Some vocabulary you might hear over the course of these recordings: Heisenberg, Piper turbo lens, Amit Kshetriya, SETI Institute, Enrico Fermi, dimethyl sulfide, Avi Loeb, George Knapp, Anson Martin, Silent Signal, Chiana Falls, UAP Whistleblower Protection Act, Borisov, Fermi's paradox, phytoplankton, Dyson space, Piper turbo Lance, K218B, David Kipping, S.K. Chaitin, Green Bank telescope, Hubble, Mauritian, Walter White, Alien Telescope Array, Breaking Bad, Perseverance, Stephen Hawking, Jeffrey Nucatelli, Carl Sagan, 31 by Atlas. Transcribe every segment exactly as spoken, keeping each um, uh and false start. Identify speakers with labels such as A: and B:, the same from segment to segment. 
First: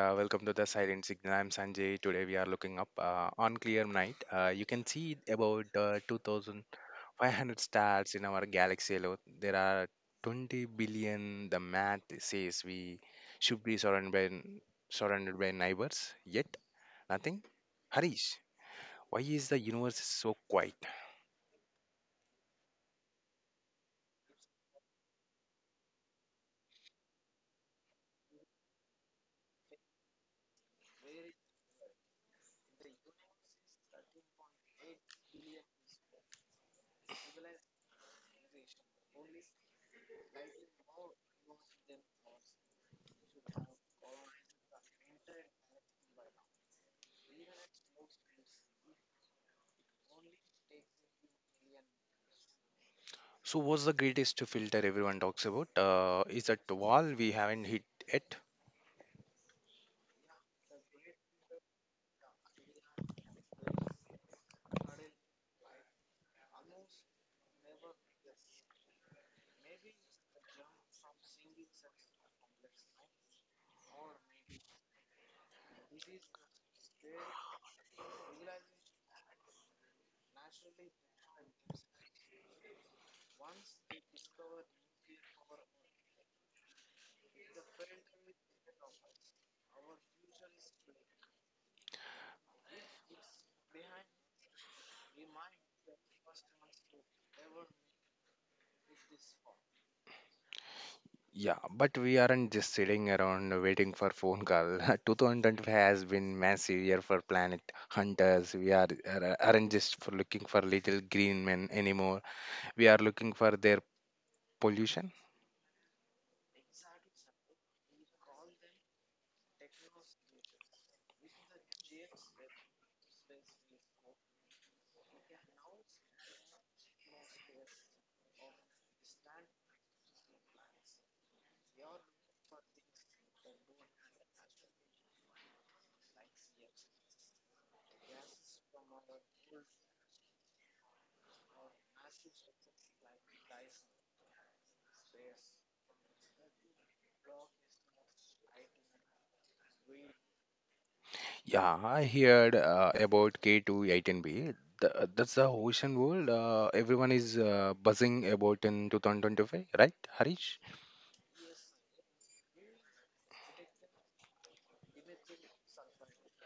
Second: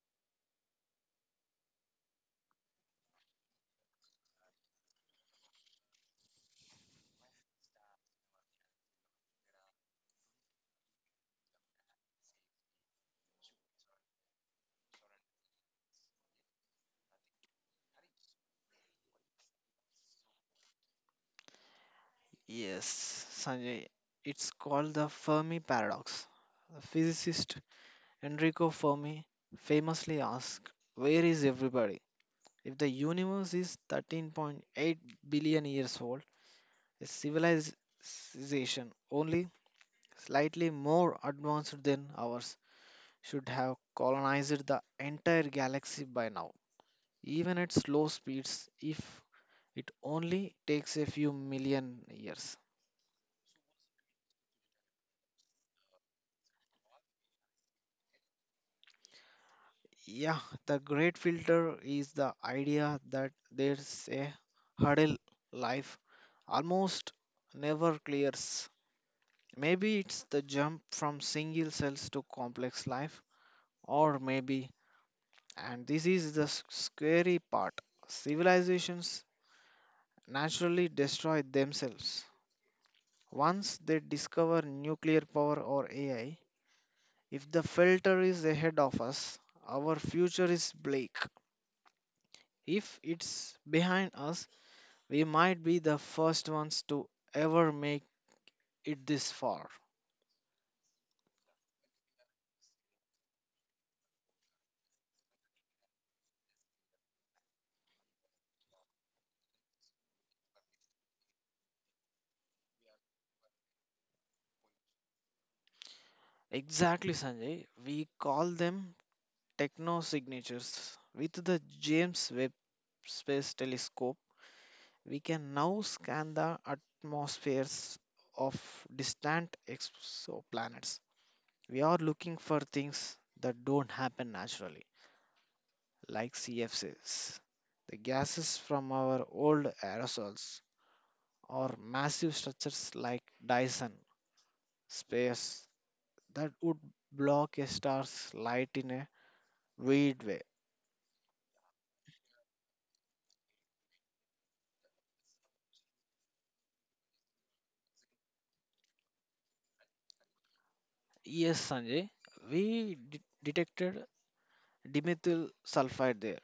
A: Uh, welcome to the Silent Signal. I'm Sanjay. Today we are looking up uh, on clear night. Uh, you can see about uh, two thousand five hundred stars in our galaxy alone. There are twenty billion. The math says we should be surrounded by surrounded by neighbors. Yet nothing. Harish, why is the universe so quiet?
B: Called the Fermi paradox. The physicist Enrico Fermi famously asked, "Where is everybody?" If the universe is thirteen point eight billion years old, a civilization only slightly more advanced than ours should have colonized the entire galaxy by now. Even at slow speeds, if it only takes a few million years.
A: So, what's the greatest filter everyone talks about? Uh, is that wall we haven't hit yet?
B: Yeah, the great filter is the idea that there's a hurdle life almost never clears. Maybe it's the jump from single cells to complex life, or maybe, and this is the s- scary part, civilizations naturally destroy themselves. Once they discover nuclear power or A I, if the filter is ahead of us, our future is bleak. If it's behind us, we might be the first ones to ever make it this far.
A: Yeah, but we aren't just sitting around waiting for phone call. two thousand twenty-five has been massive year for planet hunters. We are are- aren't just for looking for little green men anymore. We are looking for their pollution.
B: Exactly, Sanjay. We call them techno signatures. With the James Webb Space Telescope, we can now scan the atmospheres of distant exoplanets. We are looking for things that don't happen naturally, like C F Cs, the gases from our old aerosols, or massive structures like Dyson space that would block a star's light in a weird way.
A: Yeah, I heard uh, about K two one eight B. Th- That's the ocean world. Uh, everyone is uh, buzzing about in two thousand twenty-five, right, Harish?
B: Yes, Sanjay, we de- detected dimethyl sulfide there.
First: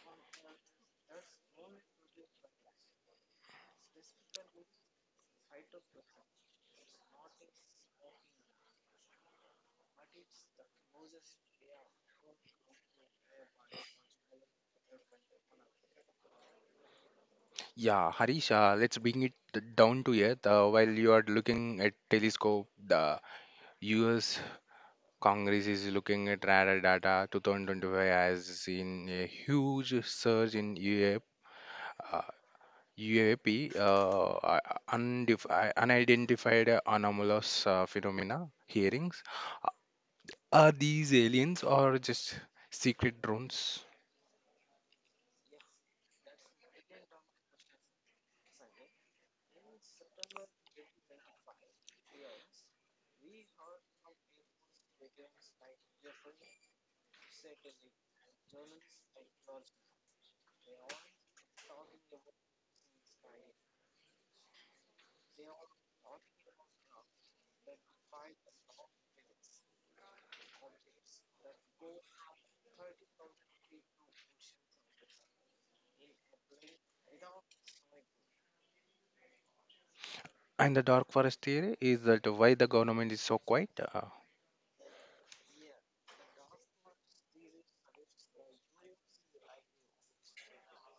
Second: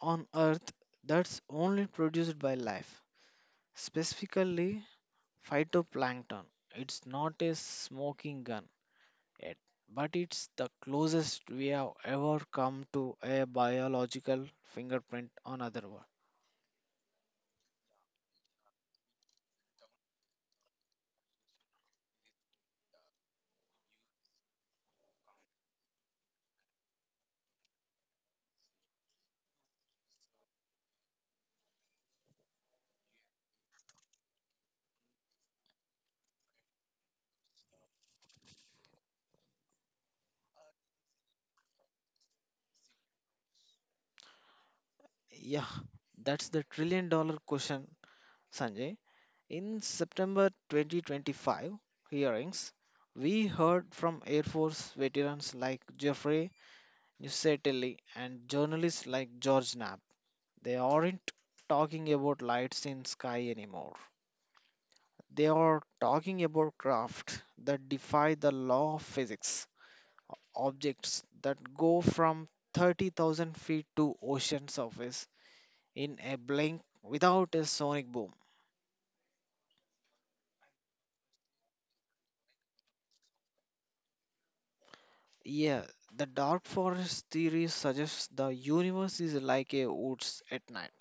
B: On Earth, that's only produced by life, specifically phytoplankton. It's not a smoking gun yet, but it's the closest we have ever come to a biological fingerprint on other world.
A: Yeah, Harish, uh, let's bring it down to earth. Uh, while you are looking at telescope, the U S Congress is looking at radar data. twenty twenty-five has seen a huge surge in U A P, uh, U A P uh, uh, undefi- uh, unidentified anomalous uh, phenomena hearings. Uh, Are these aliens or just secret drones?
B: Yeah, that's the trillion dollar question, Sanjay. In September twenty twenty-five hearings, we heard from Air Force veterans like Jeffrey Nusatelli and journalists like George Knapp. They aren't talking about lights in sky anymore. They are talking about craft that defy the law of physics, objects that go from thirty thousand feet to ocean surface in a blink without a sonic boom.
A: And the dark forest theory is that why the government is so quiet. Uh,
B: Yeah, the dark forest theory suggests the universe is like a woods at night.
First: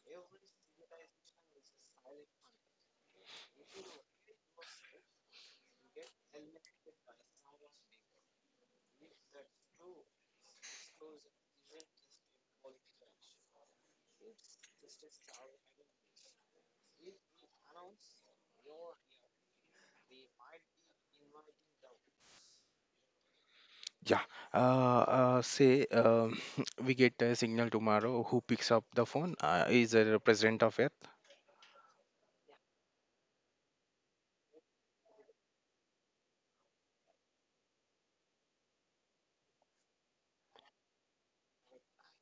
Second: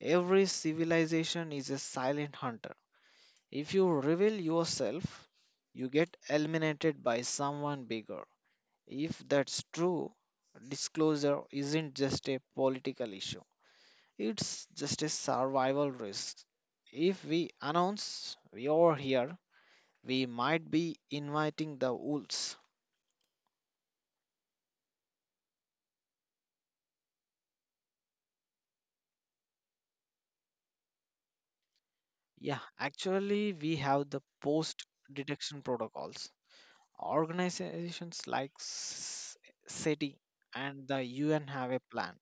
B: Every civilization is a silent hunter. If you reveal yourself, you get eliminated by someone bigger. If that's true, disclosure isn't just a political issue, it's just a survival risk. If we announce we are here, we might be inviting the wolves.
A: Yeah, uh, uh, say um we get a signal tomorrow. Who picks up the phone? Uh, is there a president of Earth?
B: Yeah, actually, we have the post detection protocols. Organizations like S- SETI and the U N have a plan.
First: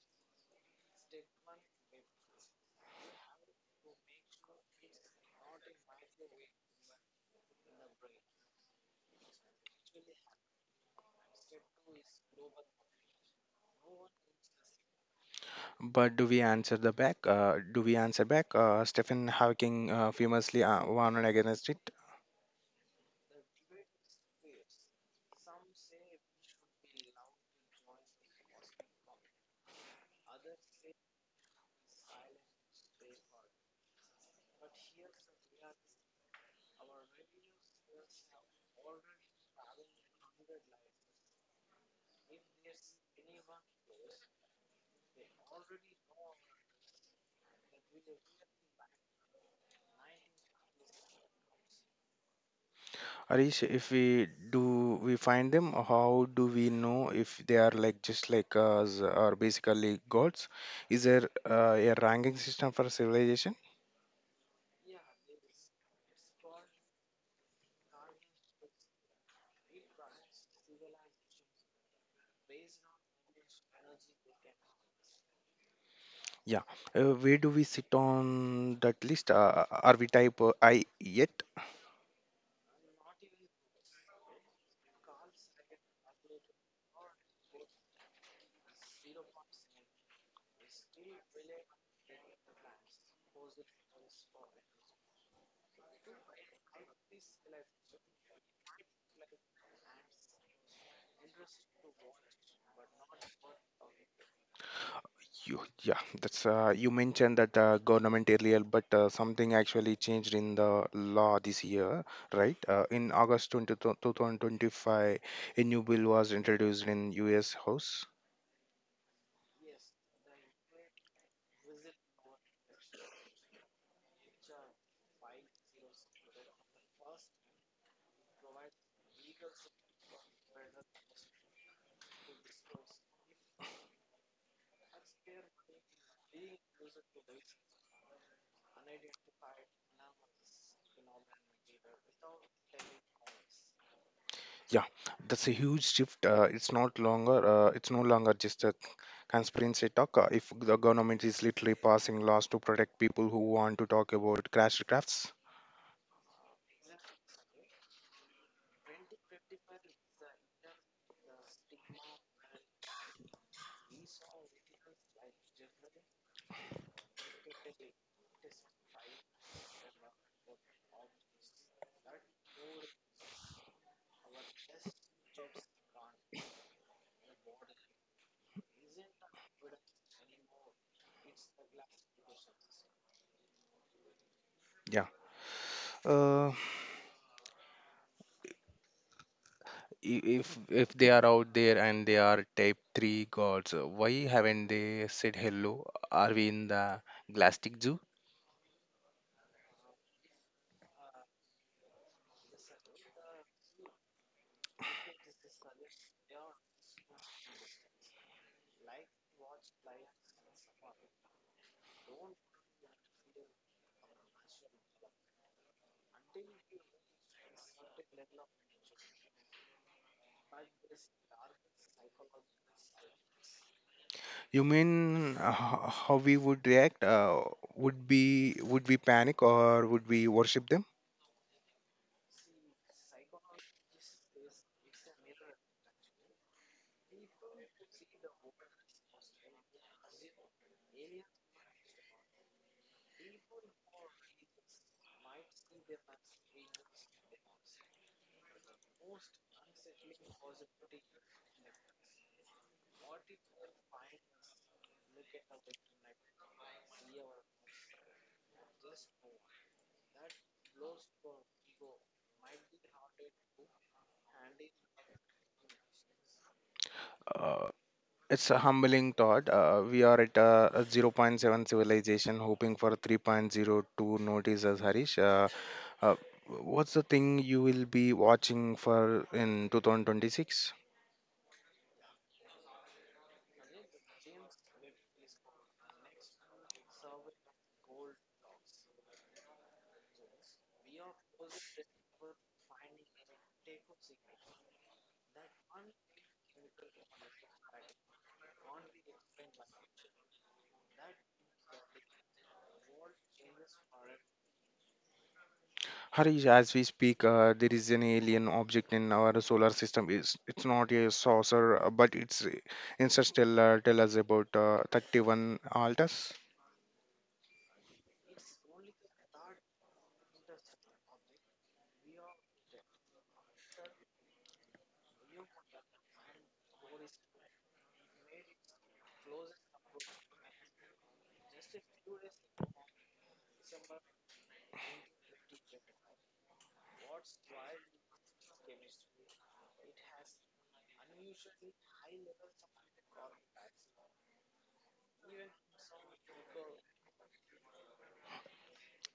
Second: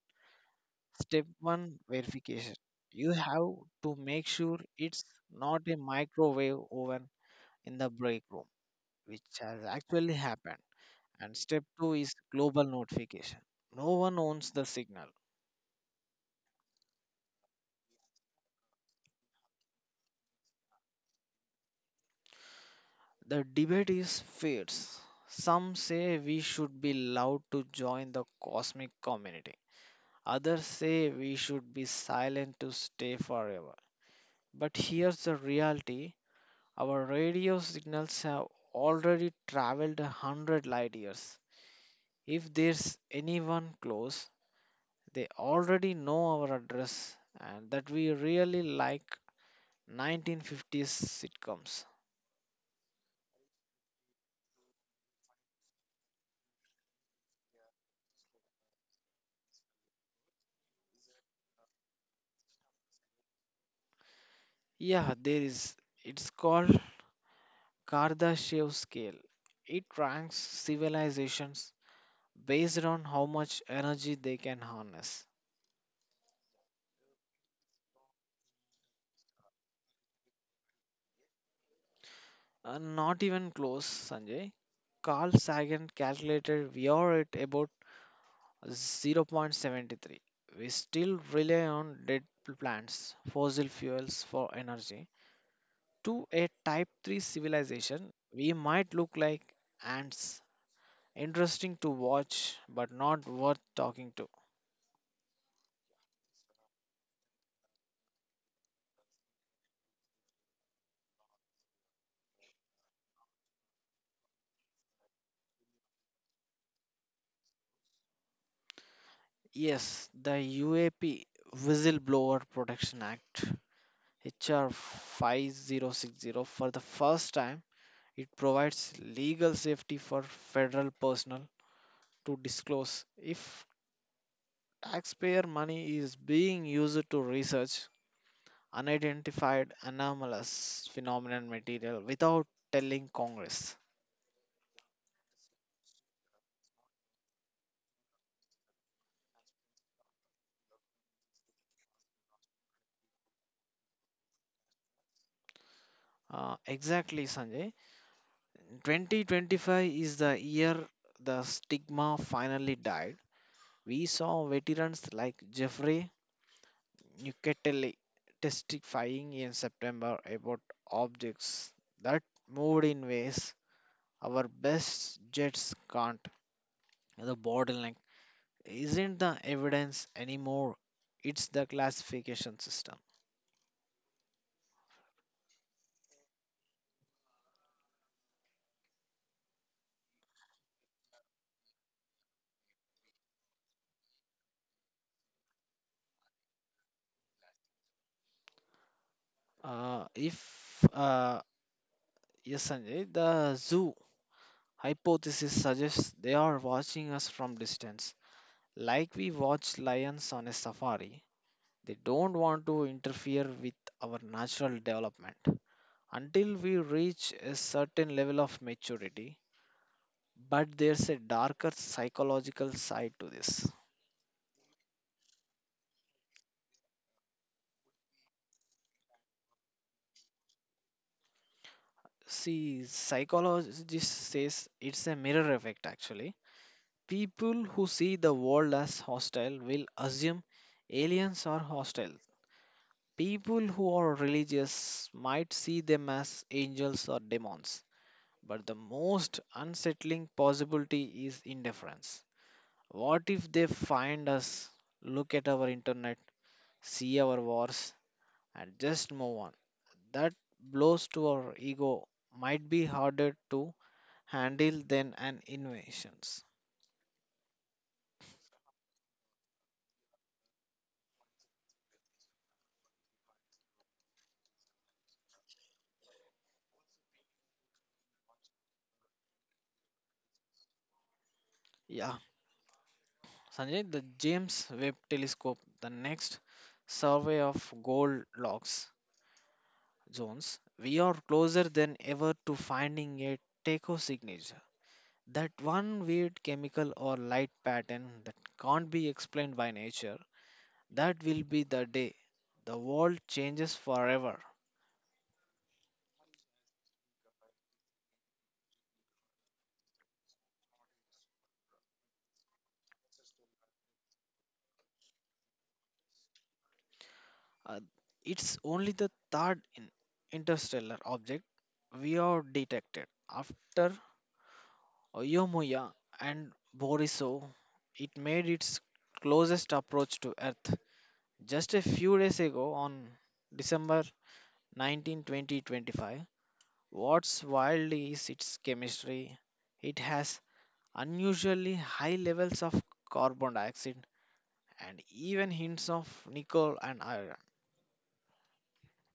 B: Step one verification. You have to make sure it's not a microwave oven in the break room, which has actually happened. And step two is global notification. No one owns the signal.
A: But do we answer the back? Uh, do we answer back? Uh, Stephen Hawking uh, famously uh, warned against it.
B: The debate is fierce. Some say we should be allowed to join the cosmic community. Others say we should be silent to stay forever. But here's the reality: our radio signals have already traveled a hundred light years. If there's anyone close, they already know our address and that we really like nineteen fifties sitcoms.
A: Arish, if we do, we find them. How do we know if they are like just like us or basically gods? Is there uh, a ranking system for civilization?
B: Yeah, there is. It's called Kardashev scale. It ranks civilizations based on how much energy they can harness.
A: Yeah. Uh, where do we sit on that list? Uh, are we type uh, I yet?
B: Uh, not even close, Sanjay. Carl Sagan calculated we are at about zero point seven three. We still rely on dead plants, fossil fuels for energy. To a type three civilization, we might look like ants. Interesting to watch, but not worth talking to.
A: You, yeah, that's uh, you mentioned that uh, government earlier, but uh, something actually changed in the law this year, right? Uh, in August twentieth, twenty twenty-five, a new bill was introduced in U S. House.
B: Yes, the U A P Whistleblower Protection Act, H R five oh six oh, for the first time. It provides legal safety for federal personnel to disclose if taxpayer money is being used to research unidentified anomalous phenomenon material without telling Congress.
A: Yeah, that's a huge shift. Uh, it's not longer, uh, it's no longer just a conspiracy talk. Uh, if the government is literally passing laws to protect people who want to talk about crash crafts.
B: Uh, exactly, Sanjay. twenty twenty-five is the year the stigma finally died. We saw veterans like Jeffrey Nucatelli testifying in September about objects that moved in ways our best jets can't. The bottleneck isn't the evidence anymore, it's the classification system.
A: Yeah. Uh, i- if if they are out there and they are type three gods, uh, why haven't they said hello? Are we in the galactic zoo?
B: Uh, if, uh, yes, Sanjay, the zoo hypothesis suggests they are watching us from distance, like we watch lions on a safari. They don't want to interfere with our natural development until we reach a certain level of maturity. But there's a darker psychological side to this.
A: You mean uh, h- how we would react? Uh, would be would we panic or would we worship them?
B: See, psychologist says it's a mirror effect actually. People who see the world as hostile will assume aliens are hostile. People who are religious might see them as angels or demons. But the most unsettling possibility is indifference. What if they find us, look at our internet, see our wars, and just move on? That blows to our ego might be harder to handle than an invasions.
A: uh, it's a humbling thought. Uh, we are at a, a zero point zero point seven civilization hoping for 3.0 to notice us, Harish. uh, uh, what's the thing you will be watching for in two thousand twenty-six?
B: Yeah, Sanjay, the James Webb Telescope, the next survey of Goldilocks zones, we are closer than ever to finding a teco signature. That one weird chemical or light pattern that can't be explained by nature, that will be the day the world changes forever.
A: Harish, as we speak, uh, there is an alien object in our solar system. It's, it's not a saucer, uh, but it's uh, interstellar. Tell us about uh, thirty-one Altus.
B: Uh, it's only the third in- interstellar object we have detected after Yomuya and Borisov. It made its closest approach to Earth just a few days ago, on December nineteenth, twenty twenty-five. What's wild is its chemistry. It has unusually high levels of carbon dioxide and even hints of nickel and iron.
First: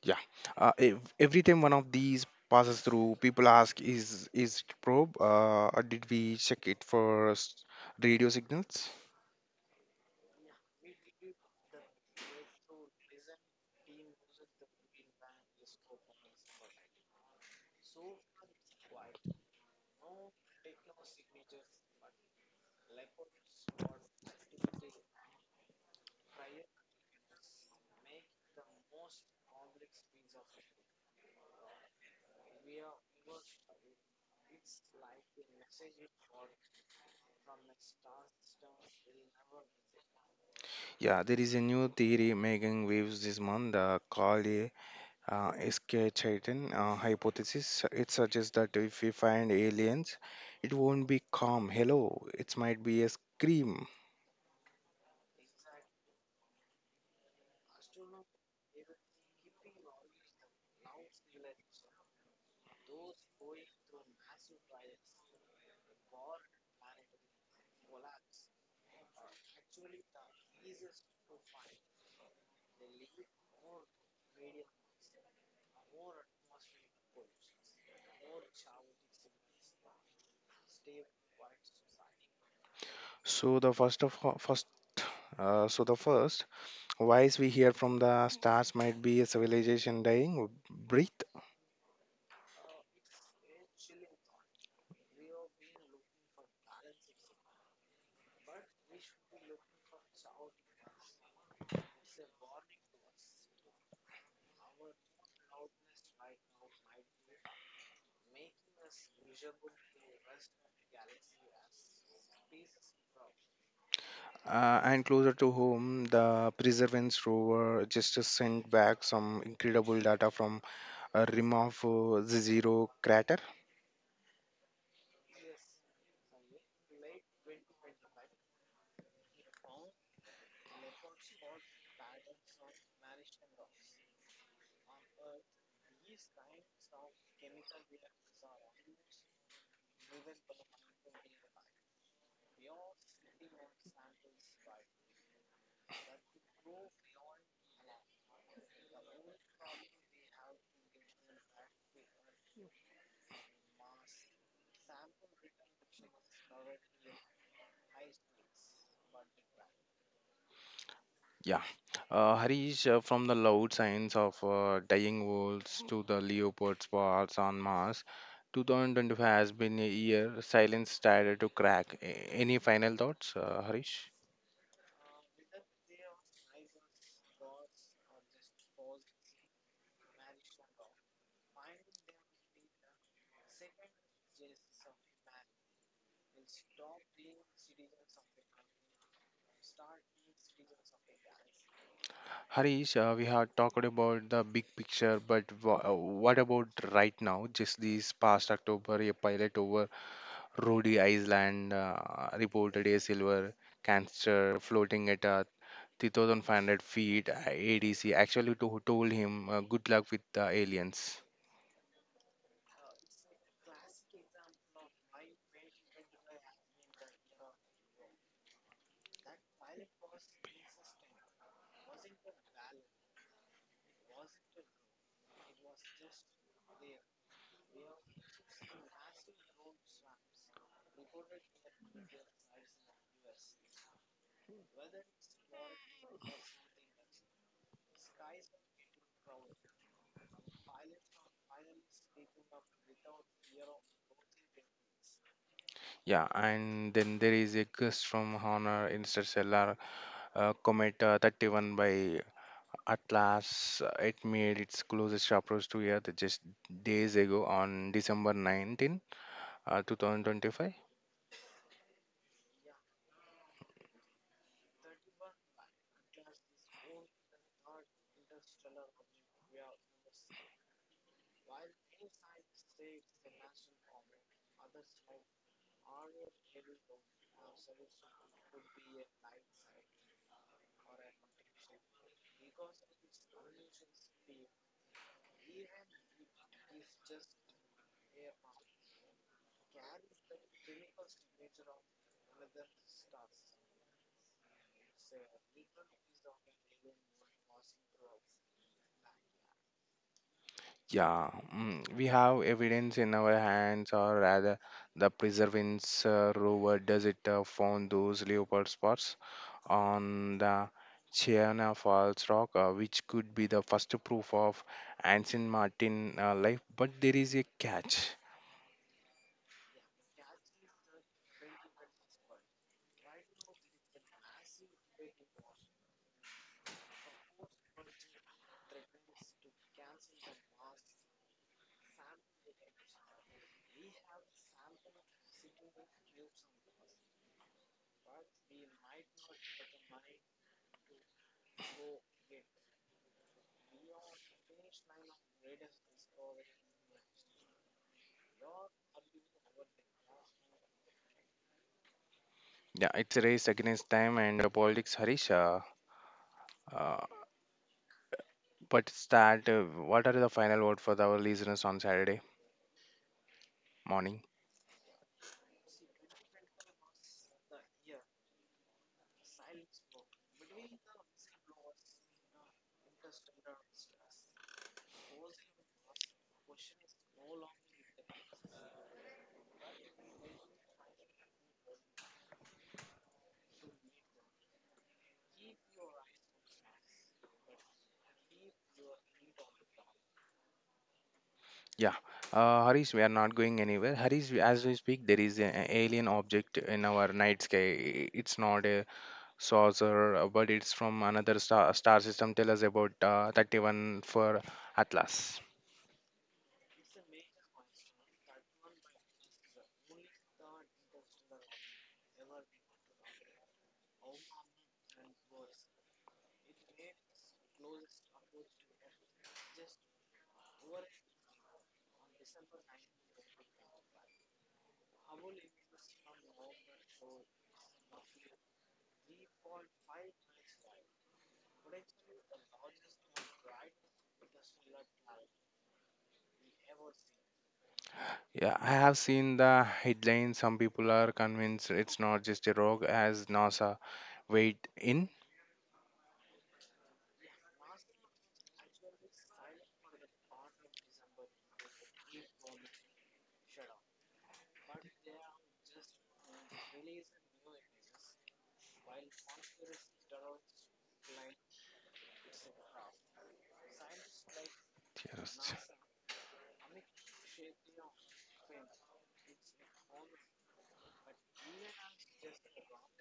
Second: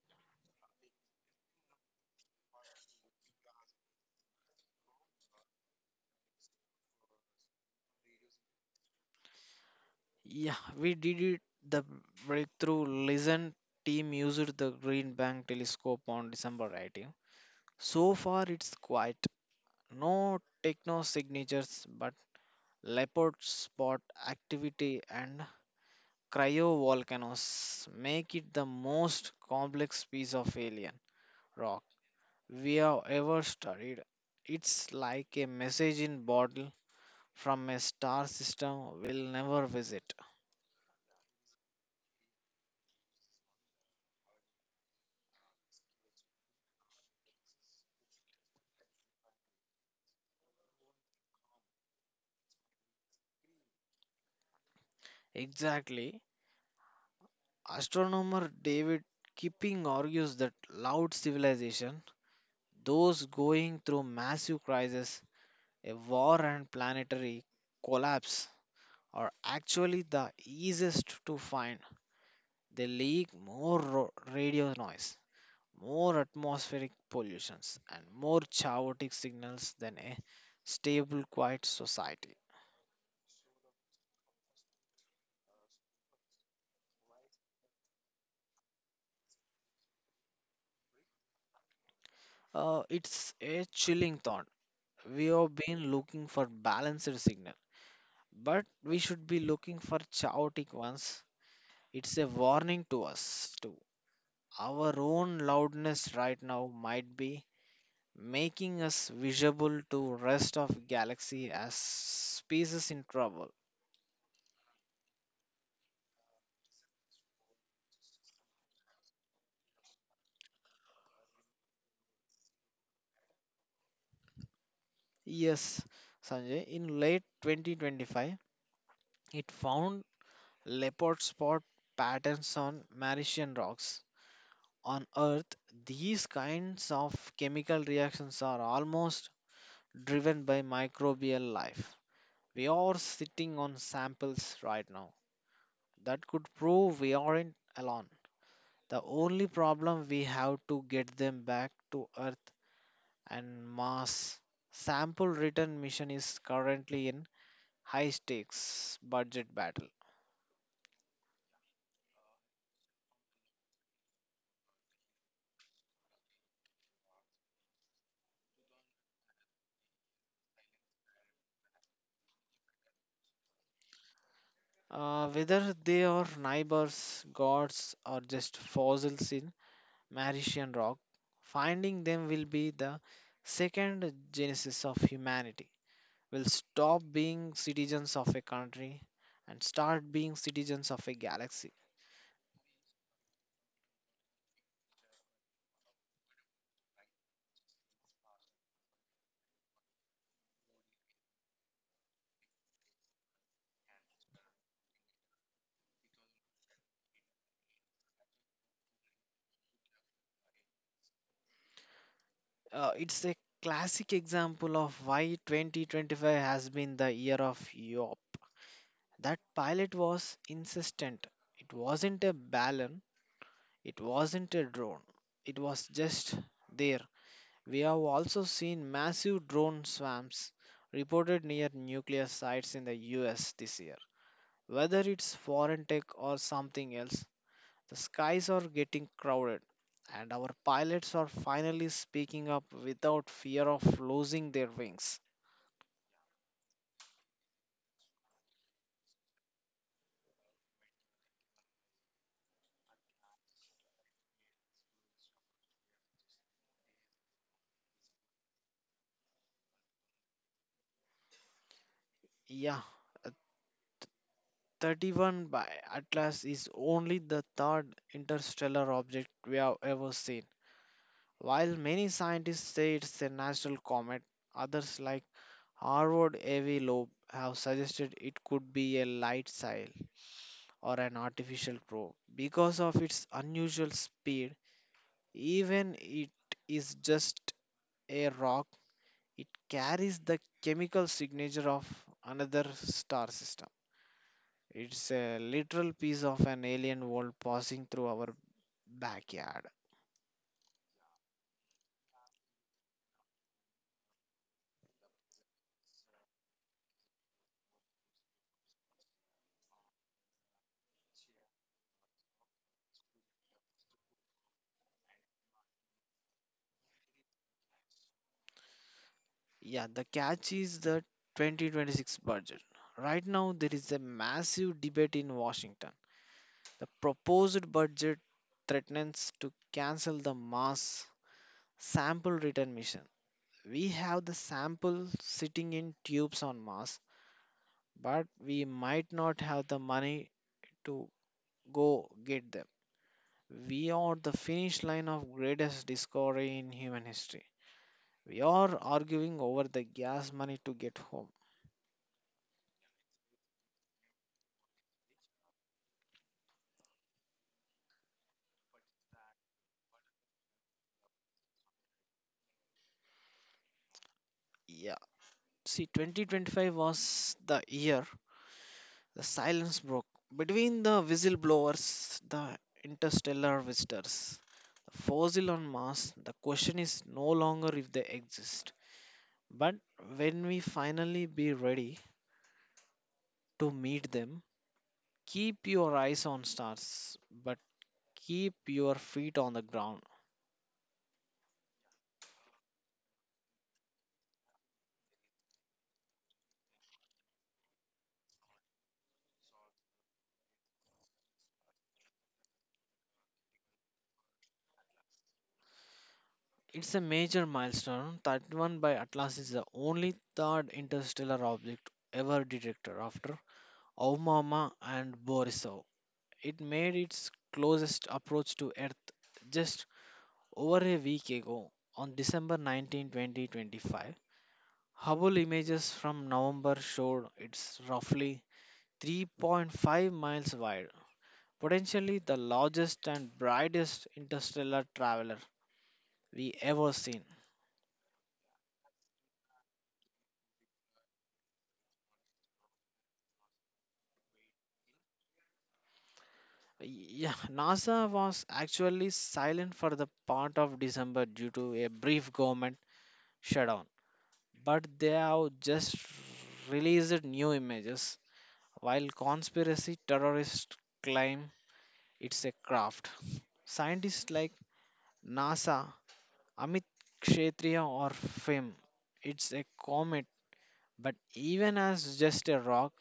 A: Yeah. Uh, ev- every time one of these passes through, people ask, is is it probe? Uh, or did we check it for s- radio signals?
B: Yeah, we did it. The breakthrough L I S N team used the Green Bank telescope on December eighteenth. So far, it's quite. No techno signatures, but leopard spot activity and cryovolcanoes make it the most complex piece of alien rock we have ever studied. It's like a message in bottle from a star system we'll never visit.
A: Yeah, there is a new theory making waves this month uh, called a uh, S K. Chaitin uh, hypothesis. It suggests that if we find aliens, it won't be calm. Hello, it might be a scream.
B: Exactly. Astronomer David Kipping argues that loud civilization, those going through massive crisis, a war and planetary collapse are actually the easiest to find. They leak more ro- radio noise, more atmospheric pollutions, and more chaotic signals than a stable, quiet society.
A: So the first of first, uh, so the first voice we hear from the stars might be a civilization dying. Breathe.
B: Uh, it's a chilling thought. We have been looking for balanced signal, but we should be looking for chaotic ones. It's a warning to us too. Our own loudness right now might be making us visible to rest of galaxy as species in trouble.
A: Uh, and closer to home, the Perseverance rover just sent back some incredible data from a rim of uh, the zero crater.
B: Yes, Sanjay, in late twenty twenty-five, it found leopard spot patterns on Mauritian rocks. On Earth, these kinds of chemical reactions are almost driven by microbial life. We are sitting on samples right now that could prove we aren't alone. The only problem we have to get them back to Earth and mass sample return mission is currently in high stakes budget battle.
A: Yeah, uh, Harish, uh, from the loud signs of uh, dying wolves to the leopard's wars on Mars, twenty twenty-five has been a year silence started to crack. A- Any final thoughts, uh, Harish?
B: Uh, whether they are neighbors, gods, or just fossils in Mauritian rock, finding them will be the second genesis of humanity. We'll stop being citizens of a country and start being citizens of a galaxy.
A: Harish, uh, we have talked about the big picture, but wha- uh, what about right now? Just this past October, a pilot over Rhode Island uh, reported a silver canister floating at uh, three thousand five hundred feet. uh, A D C actually to, told him, uh, "Good luck with the aliens."
B: Uh, it's a classic example of why twenty twenty-five has been the year of Europe. That pilot was insistent. It wasn't a balloon, it wasn't a drone, it was just there. We have also seen massive drone swarms reported near nuclear sites in the U S this year. Whether it's foreign tech or something else, the skies are getting crowded, and our pilots are finally speaking up without fear of losing their wings.
A: Yeah, and then there is a gust from Honor Interstellar uh, Comet uh, thirty-one by Atlas. Uh, It made its closest approach to Earth just days ago on December nineteenth, uh, twenty twenty-five.
B: Yeah, thirty-one by Atlas is only the third interstellar object we have ever seen. While many scientists say it's a natural comet, others like Harvard Avi Loeb have suggested it could be a light sail or an artificial probe. Because of its unusual speed, even it is just a rock, it carries the chemical signature of another star system. It's a literal piece of an alien world passing through our backyard.
A: Yeah, mm, we have evidence in our hands, or rather, the Perseverance uh, rover does it uh, found those Leopard spots on the Chiana Falls rock, uh, which could be the first proof of Anson Martin uh, life. But there is a catch.
B: Yeah, the catch is the twenty twenty-six budget. Right now, there is a massive debate in Washington. The proposed budget threatens to cancel the Mars sample return mission. We have the sample sitting in tubes on Mars, but we might not have the money to go get them. We are the finish line of greatest discovery in human history. We are arguing over the gas money to get home.
A: Yeah, it's a race against time and uh, politics, Harish. Uh, uh, but it's that, uh, what are the final word for our listeners on Saturday morning?
B: Yeah. See, twenty twenty-five was the year the silence broke between the whistleblowers, the interstellar visitors, the fossil on Mars. The question is no longer if they exist, but when we finally be ready to meet them. Keep your eyes on stars, but keep your feet on the ground.
A: Yeah, uh, Harish, we are not going anywhere. Harish, as we speak, there is an alien object in our night sky. It's not a saucer, uh, but it's from another star star system. Tell us about uh, thirty-one for Atlas.
B: It's a major milestone. thirty-one by Atlas is the only third interstellar object ever detected after Aumama and Borisov. It made its closest approach to Earth just over a week ago on December nineteenth, twenty twenty-five. Hubble images from November showed it's roughly three point five miles wide, potentially the largest and brightest interstellar traveler we ever seen.
A: Yeah, I have seen the headline. Some people are convinced it's not just a rock, as NASA weighed in.
B: Yeah, NASA was actually silent for the part of December due to a brief government shutdown, but they have just released new images. While conspiracy terrorists claim it's a craft, scientists like
A: Yes.
B: NASA, Amit Kshetriya, or F I M, it's a comet, but even as just a rock,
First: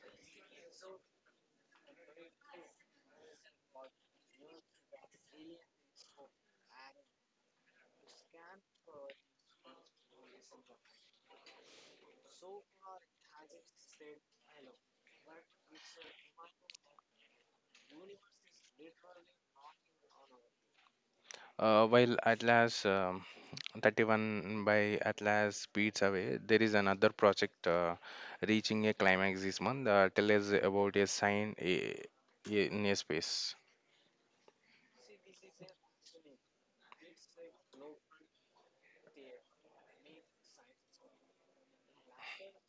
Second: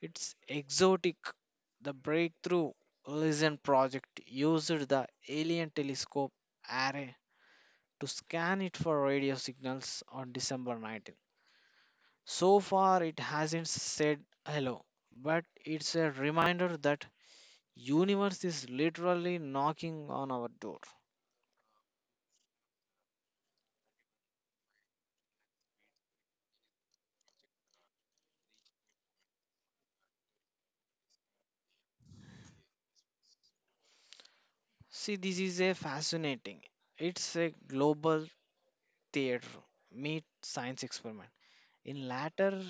B: it's exotic. The breakthrough L I S N project used the Alien Telescope Array to scan it for radio signals on December nineteenth. So far, it hasn't said hello, but it's a reminder that universe is literally knocking on our door.
A: Uh, while Atlas um, thirty-one by Atlas speeds away, there is another project uh, reaching a climax this month. Uh, tell us about a sign i- i- in a space.
B: See, this is a fascinating. It's a global theater meet science experiment. In latter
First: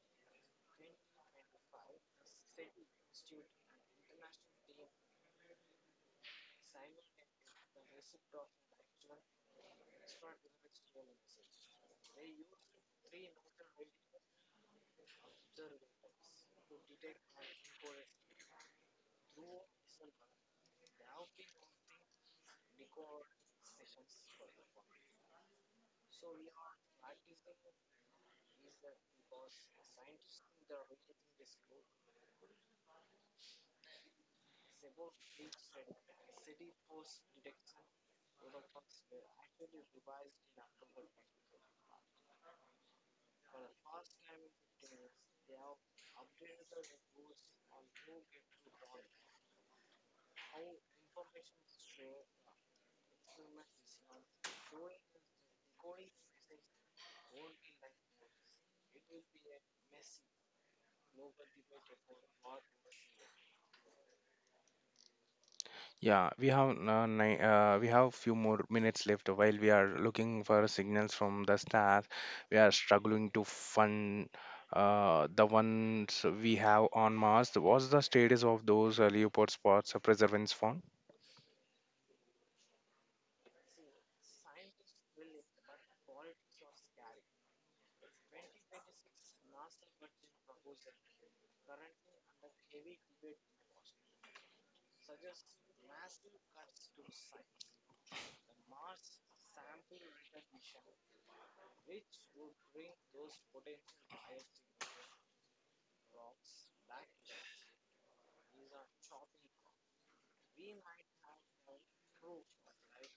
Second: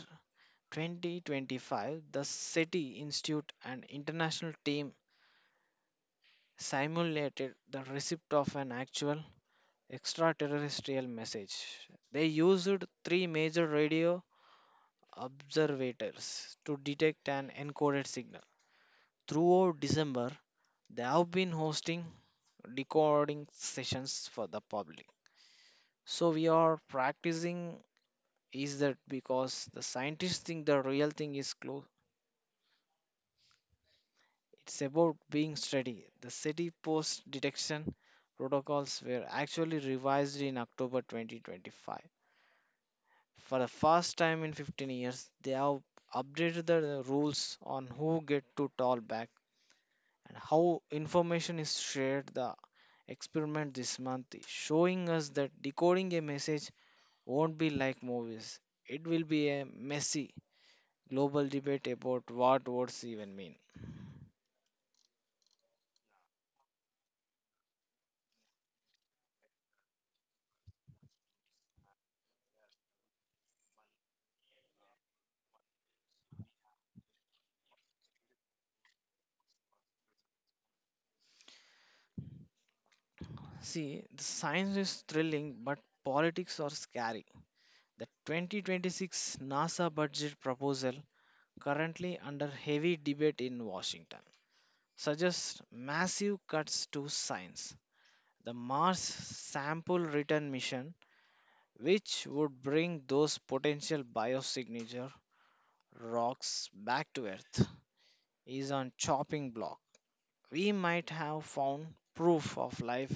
B: twenty twenty-five, the SETI Institute and international team simulated the receipt of an actual extraterrestrial message. They used three major radio observators to detect an encoded signal. Throughout December, they have been hosting decoding sessions for the public. So we are practicing is that because the scientists think the real thing is close. It's about being steady. The SETI post detection protocols were actually revised in October twenty twenty-five. For the first time in fifteen years, they have updated the rules on who get to tollback and how information is shared. The experiment this month is showing us that decoding a message won't be like movies. It will be a messy global debate about what words even mean.
A: Yeah, we have uh, ni- uh, we have few more minutes left while we are looking for signals from the stars. We are struggling to fund uh, the ones we have on Mars. What's the status of those uh, Leopard spots uh, preservance found?
B: See, the science is thrilling, but politics are scary. The twenty twenty-six NASA budget proposal, currently under heavy debate in Washington, suggests massive cuts to science. The Mars sample return mission, which would bring those potential biosignature rocks back to Earth, is on chopping block. We might have found proof of life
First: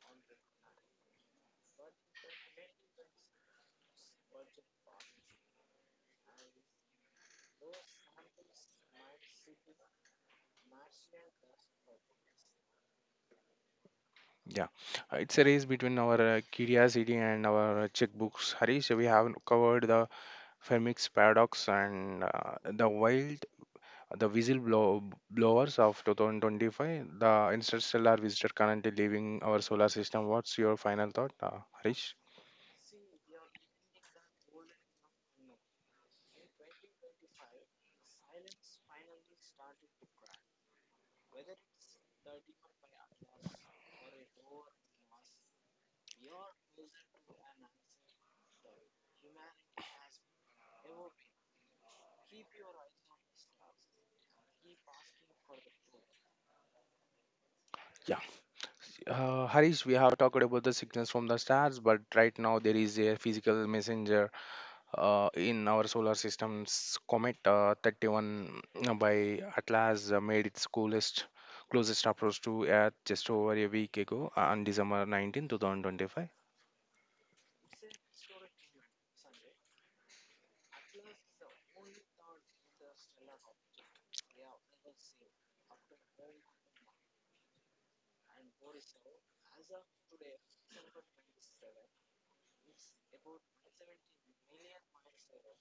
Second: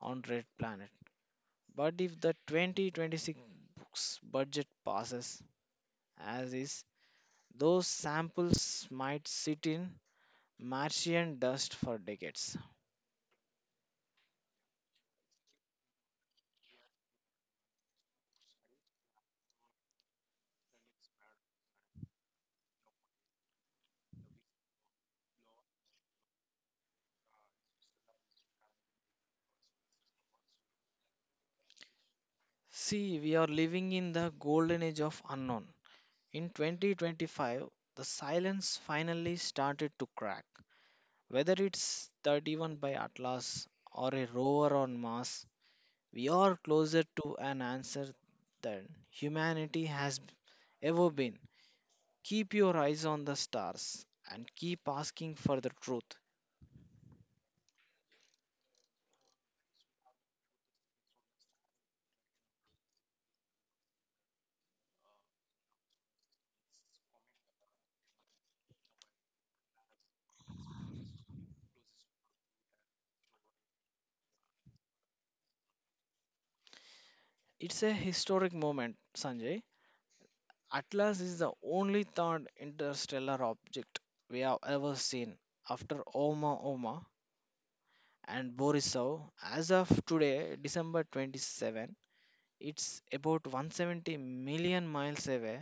B: on red planet. But if the twenty twenty-six books budget passes as is, those samples might sit in Martian dust for decades.
A: Yeah, Uh, it's a race between our uh, curiosity and our uh, checkbooks. Harish, we have covered the Fermi's paradox and uh, the wild the whistle blow, blowers of two thousand twenty-five, the interstellar visitor currently leaving our solar system. What's your final thought, uh, Harish?
B: See, we are living in the golden age of unknown. In twenty twenty-five, the silence finally started to crack. Whether it's thirty-one by Atlas or a rover on Mars, we are closer to an answer than humanity has ever been. Keep your eyes on the stars and keep asking for the truth.
A: Yeah, uh, Harish, we have talked about the signals from the stars, but right now there is a physical messenger uh, in our solar system's comet uh, thirty-one uh, by Atlas uh, made its coolest closest approach to Earth just over a week ago uh, on December nineteenth, twenty twenty-five.
B: It's a historic moment, Sanjay. Atlas is the only third interstellar object we have ever seen after Oma Oma and Borisov. As of today, December twenty-seventh, it's about one hundred seventy million miles away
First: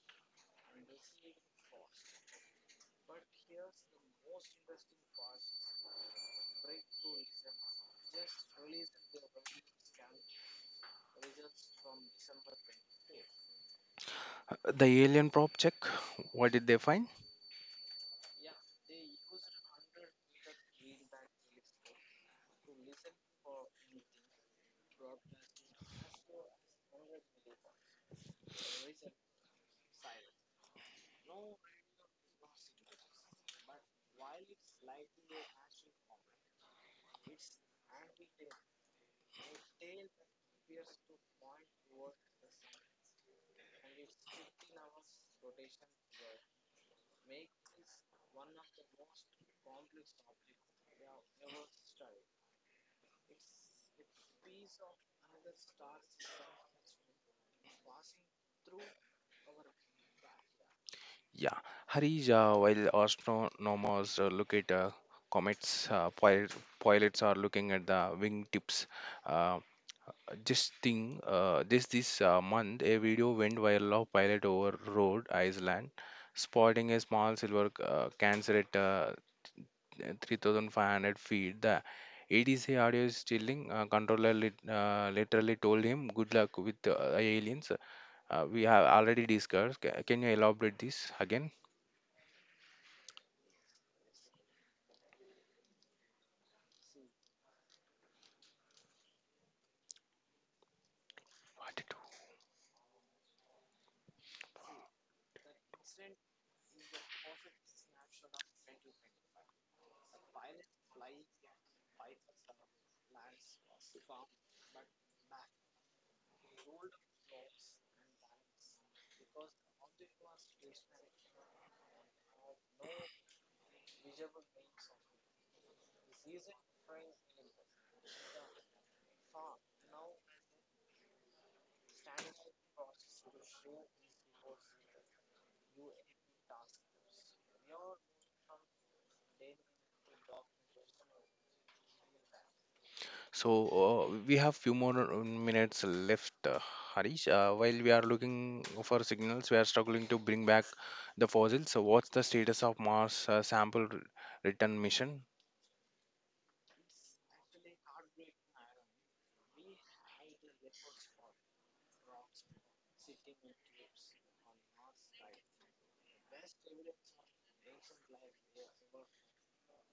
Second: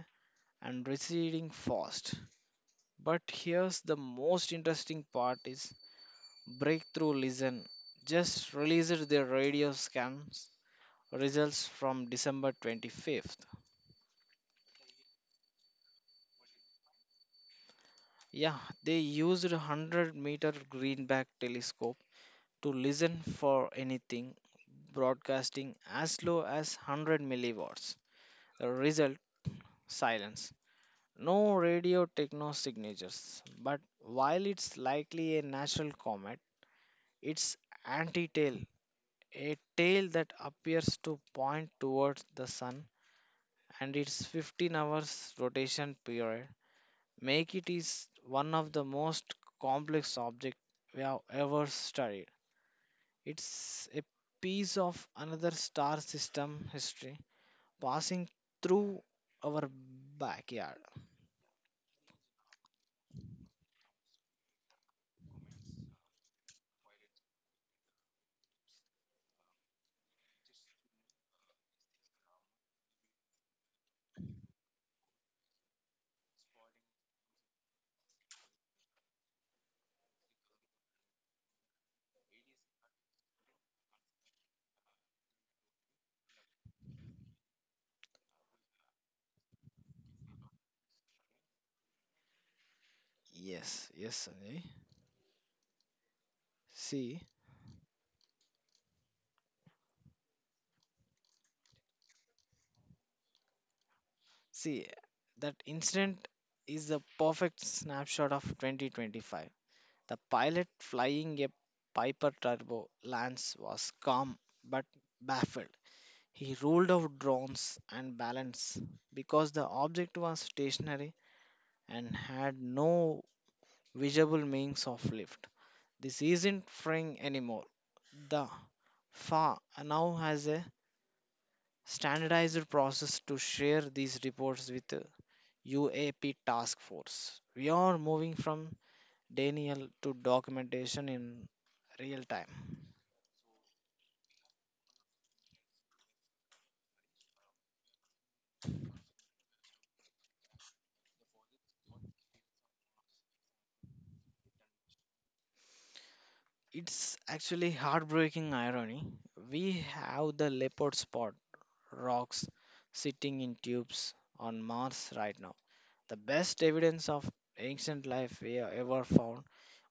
B: and receding fast. But here's the most interesting part is Breakthrough Listen just released their radio scan results from December twenty-fifth.
A: The alien probe check, what did they find?
B: Yeah, they used a one hundred meter greenback telescope to listen for anything broadcasting as low as one hundred milliwatts. The result silence. No radio techno signatures, but while it's likely a natural comet, it's anti-tail, a tail that appears to point towards the sun and its fifteen hours rotation period make it is one of the most complex objects we have ever studied. It's a piece of another star system history passing through our backyard.
A: Yeah, Harish, uh, while astronomers uh, look at uh, comets, uh, pil- pilots are looking at the wingtips. Uh, just thing, uh, this this uh, month, a video went viral of pilot over road Iceland, spotting a small silver uh, cancer at uh, three thousand five hundred feet. The A D C audio is stealing. Uh, controller lit, uh, literally told him, "Good luck with uh, aliens." Uh, we have already discussed. Ca- Can you elaborate this again?
B: Yes, yes, Sanjay. See,
A: What to
B: see, that incident is the perfect snapshot of twenty twenty-five. The pilot flying a Piper turbo Lance was calm but baffled. He ruled out drones and balance because the object was stationary and had no visible means of lift. This isn't frying anymore. The F A now has a standardized process to share these reports with the U A P task force. We are moving from denial to documentation in real time.
A: So uh, we have few more uh, minutes left, uh, Harish. Uh, while we are looking for signals, we are struggling to bring back the fossils. So what's the status of Mars uh, sample r- return mission?
B: It's actually heartbreaking irony. We have the leopard spot rocks sitting in tubes on Mars right now. The best evidence of ancient life we have ever found,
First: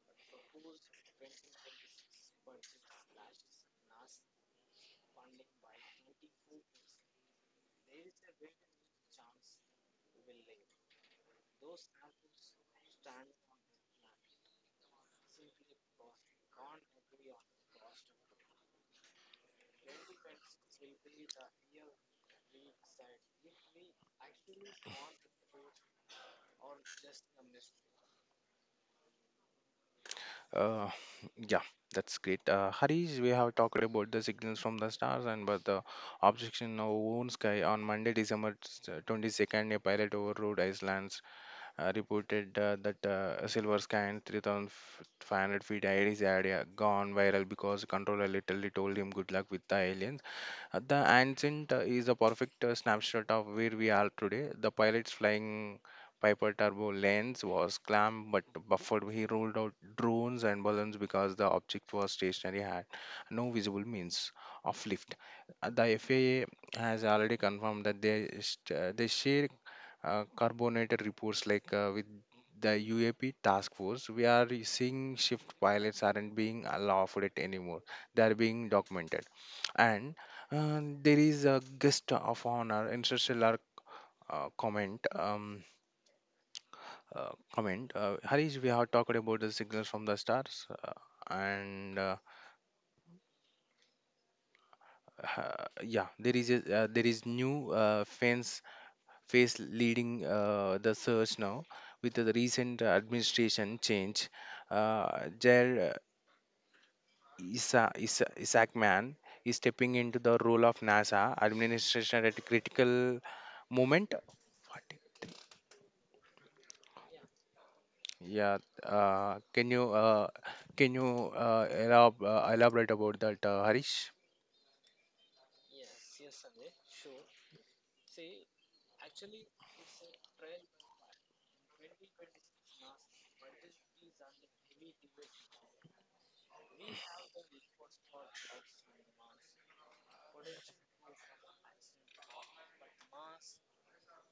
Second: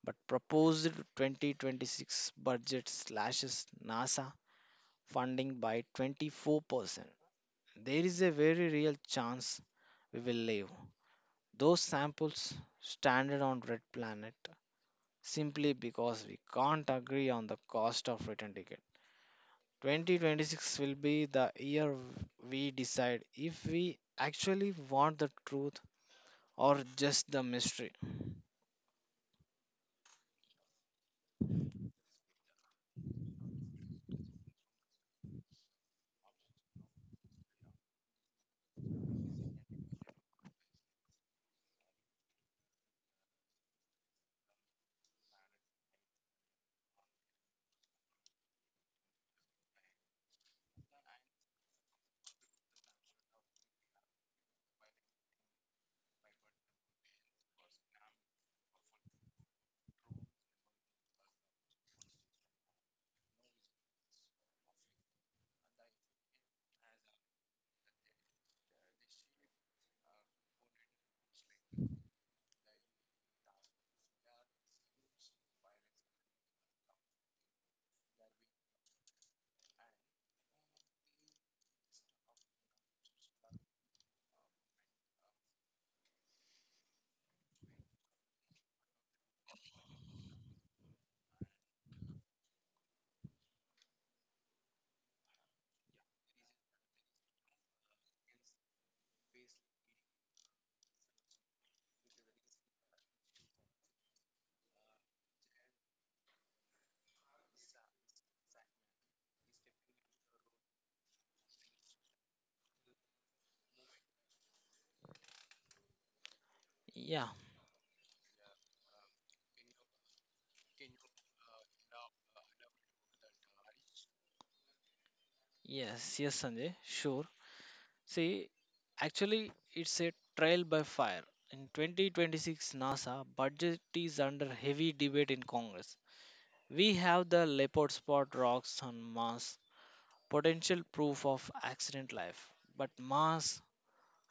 B: but proposed twenty twenty-six budget slashes NASA funding by twenty-four percent. There is a very real chance we will leave. Those samples stranded on Red Planet simply because we can't agree on the cost of return ticket. twenty twenty-six will be the year we decide if we actually want the truth or just the mystery.
A: Uh, yeah, that's great. Uh, Harish, we have talked about the signals from the stars and but the obstruction of own sky on Monday, December s- twenty-second, a pilot overrode Iceland's uh, reported uh, that uh, a silver sky and three thousand five hundred feet air is area gone viral because controller literally told him good luck with the aliens. Uh, The Ancient uh, is a perfect uh, snapshot of where we are today. The pilot's flying Piper turbo lens was clamped but buffered. He rolled out drones and balloons because the object was stationary, had no visible means of lift. Uh, The F A A has already confirmed that they, sh- uh, they share uh, carbonated reports like uh, with the U A P task force. We are seeing shift pilots aren't being allowed it anymore. They are being documented and uh, there is a guest of honor interstellar uh, comment um, uh, comment uh, Harish, we have talked about the signals from the stars uh, and uh, ha- yeah, there is a, uh, there is new uh, fence face leading uh, the search now with the recent administration change. uh, Jair uh, Isa, Isa, Isaacman is stepping into the role of NASA administration at a critical moment. What?
B: Yeah,
A: Yeah, uh, can you uh, can you uh, elab uh, elaborate about that, uh, Harish?
B: yes, yes, Sanjay, sure. See, actually, it's a trial by fire. In twenty twenty-six, NASA budget is under heavy debate in Congress. We have the leopard spot rocks on Mars, potential proof of accident life. But Mars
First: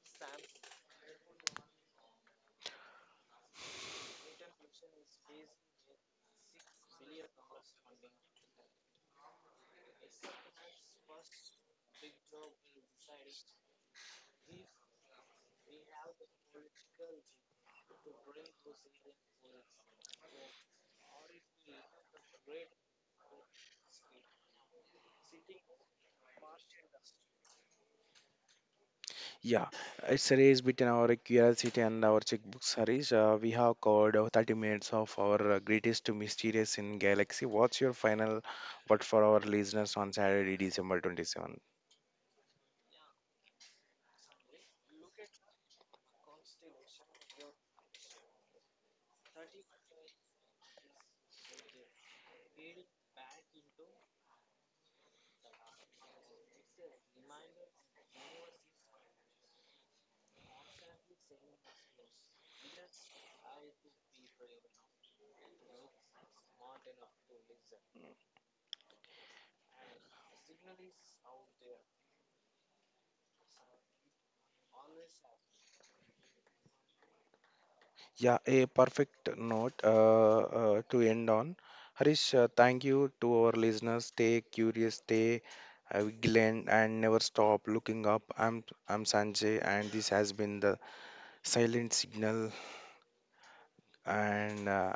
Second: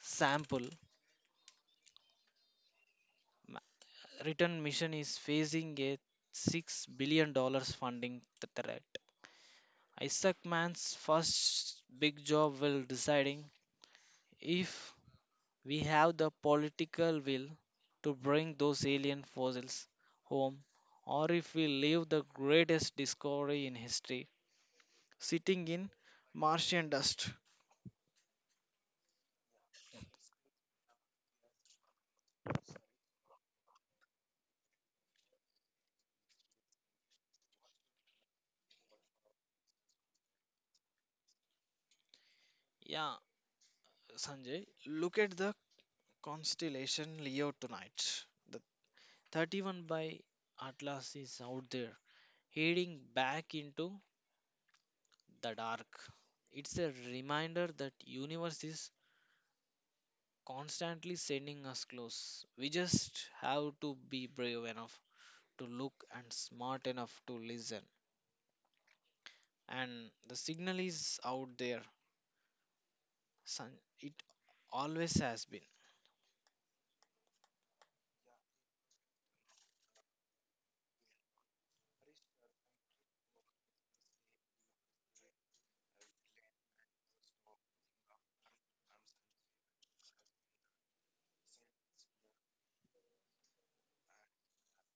B: sample ma- return mission is facing a six billion dollars funding th- threat. Isaac man's first big job will deciding if we have the political will to bring those alien fossils home, or if we leave the greatest discovery in history sitting in martian dust.
A: Yeah, it's a race between our curiosity and our checkbooks, Harish. Uh, we have covered uh, thirty minutes of our uh, greatest mysteries in galaxy. What's your final word for our listeners on Saturday, December twenty-seventh?
B: Yeah, Sanjay, look at the constellation Leo tonight. thirty-one by Atlas is out there, heading back into the dark. It's a reminder that universe is constantly sending us close. We just have to be brave enough to look and smart enough to listen. And the signal is out there. San- It always has been.
A: Yeah, a perfect note uh, uh, to end on. Harish, uh, thank you to our listeners. Stay curious, stay uh, vigilant, and never stop looking up. I'm I'm Sanjay, and this has been the Silent Signal. And uh,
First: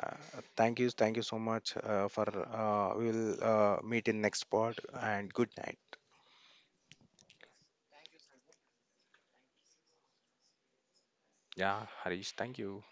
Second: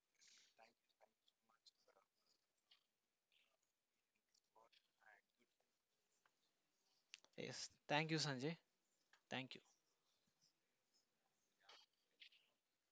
A: thank you, thank you so much uh, for. Uh, we will uh, meet in next part. And good night.
B: Yes. Thank you, Sanjay. Thank you.
A: Yeah, Harish, thank you.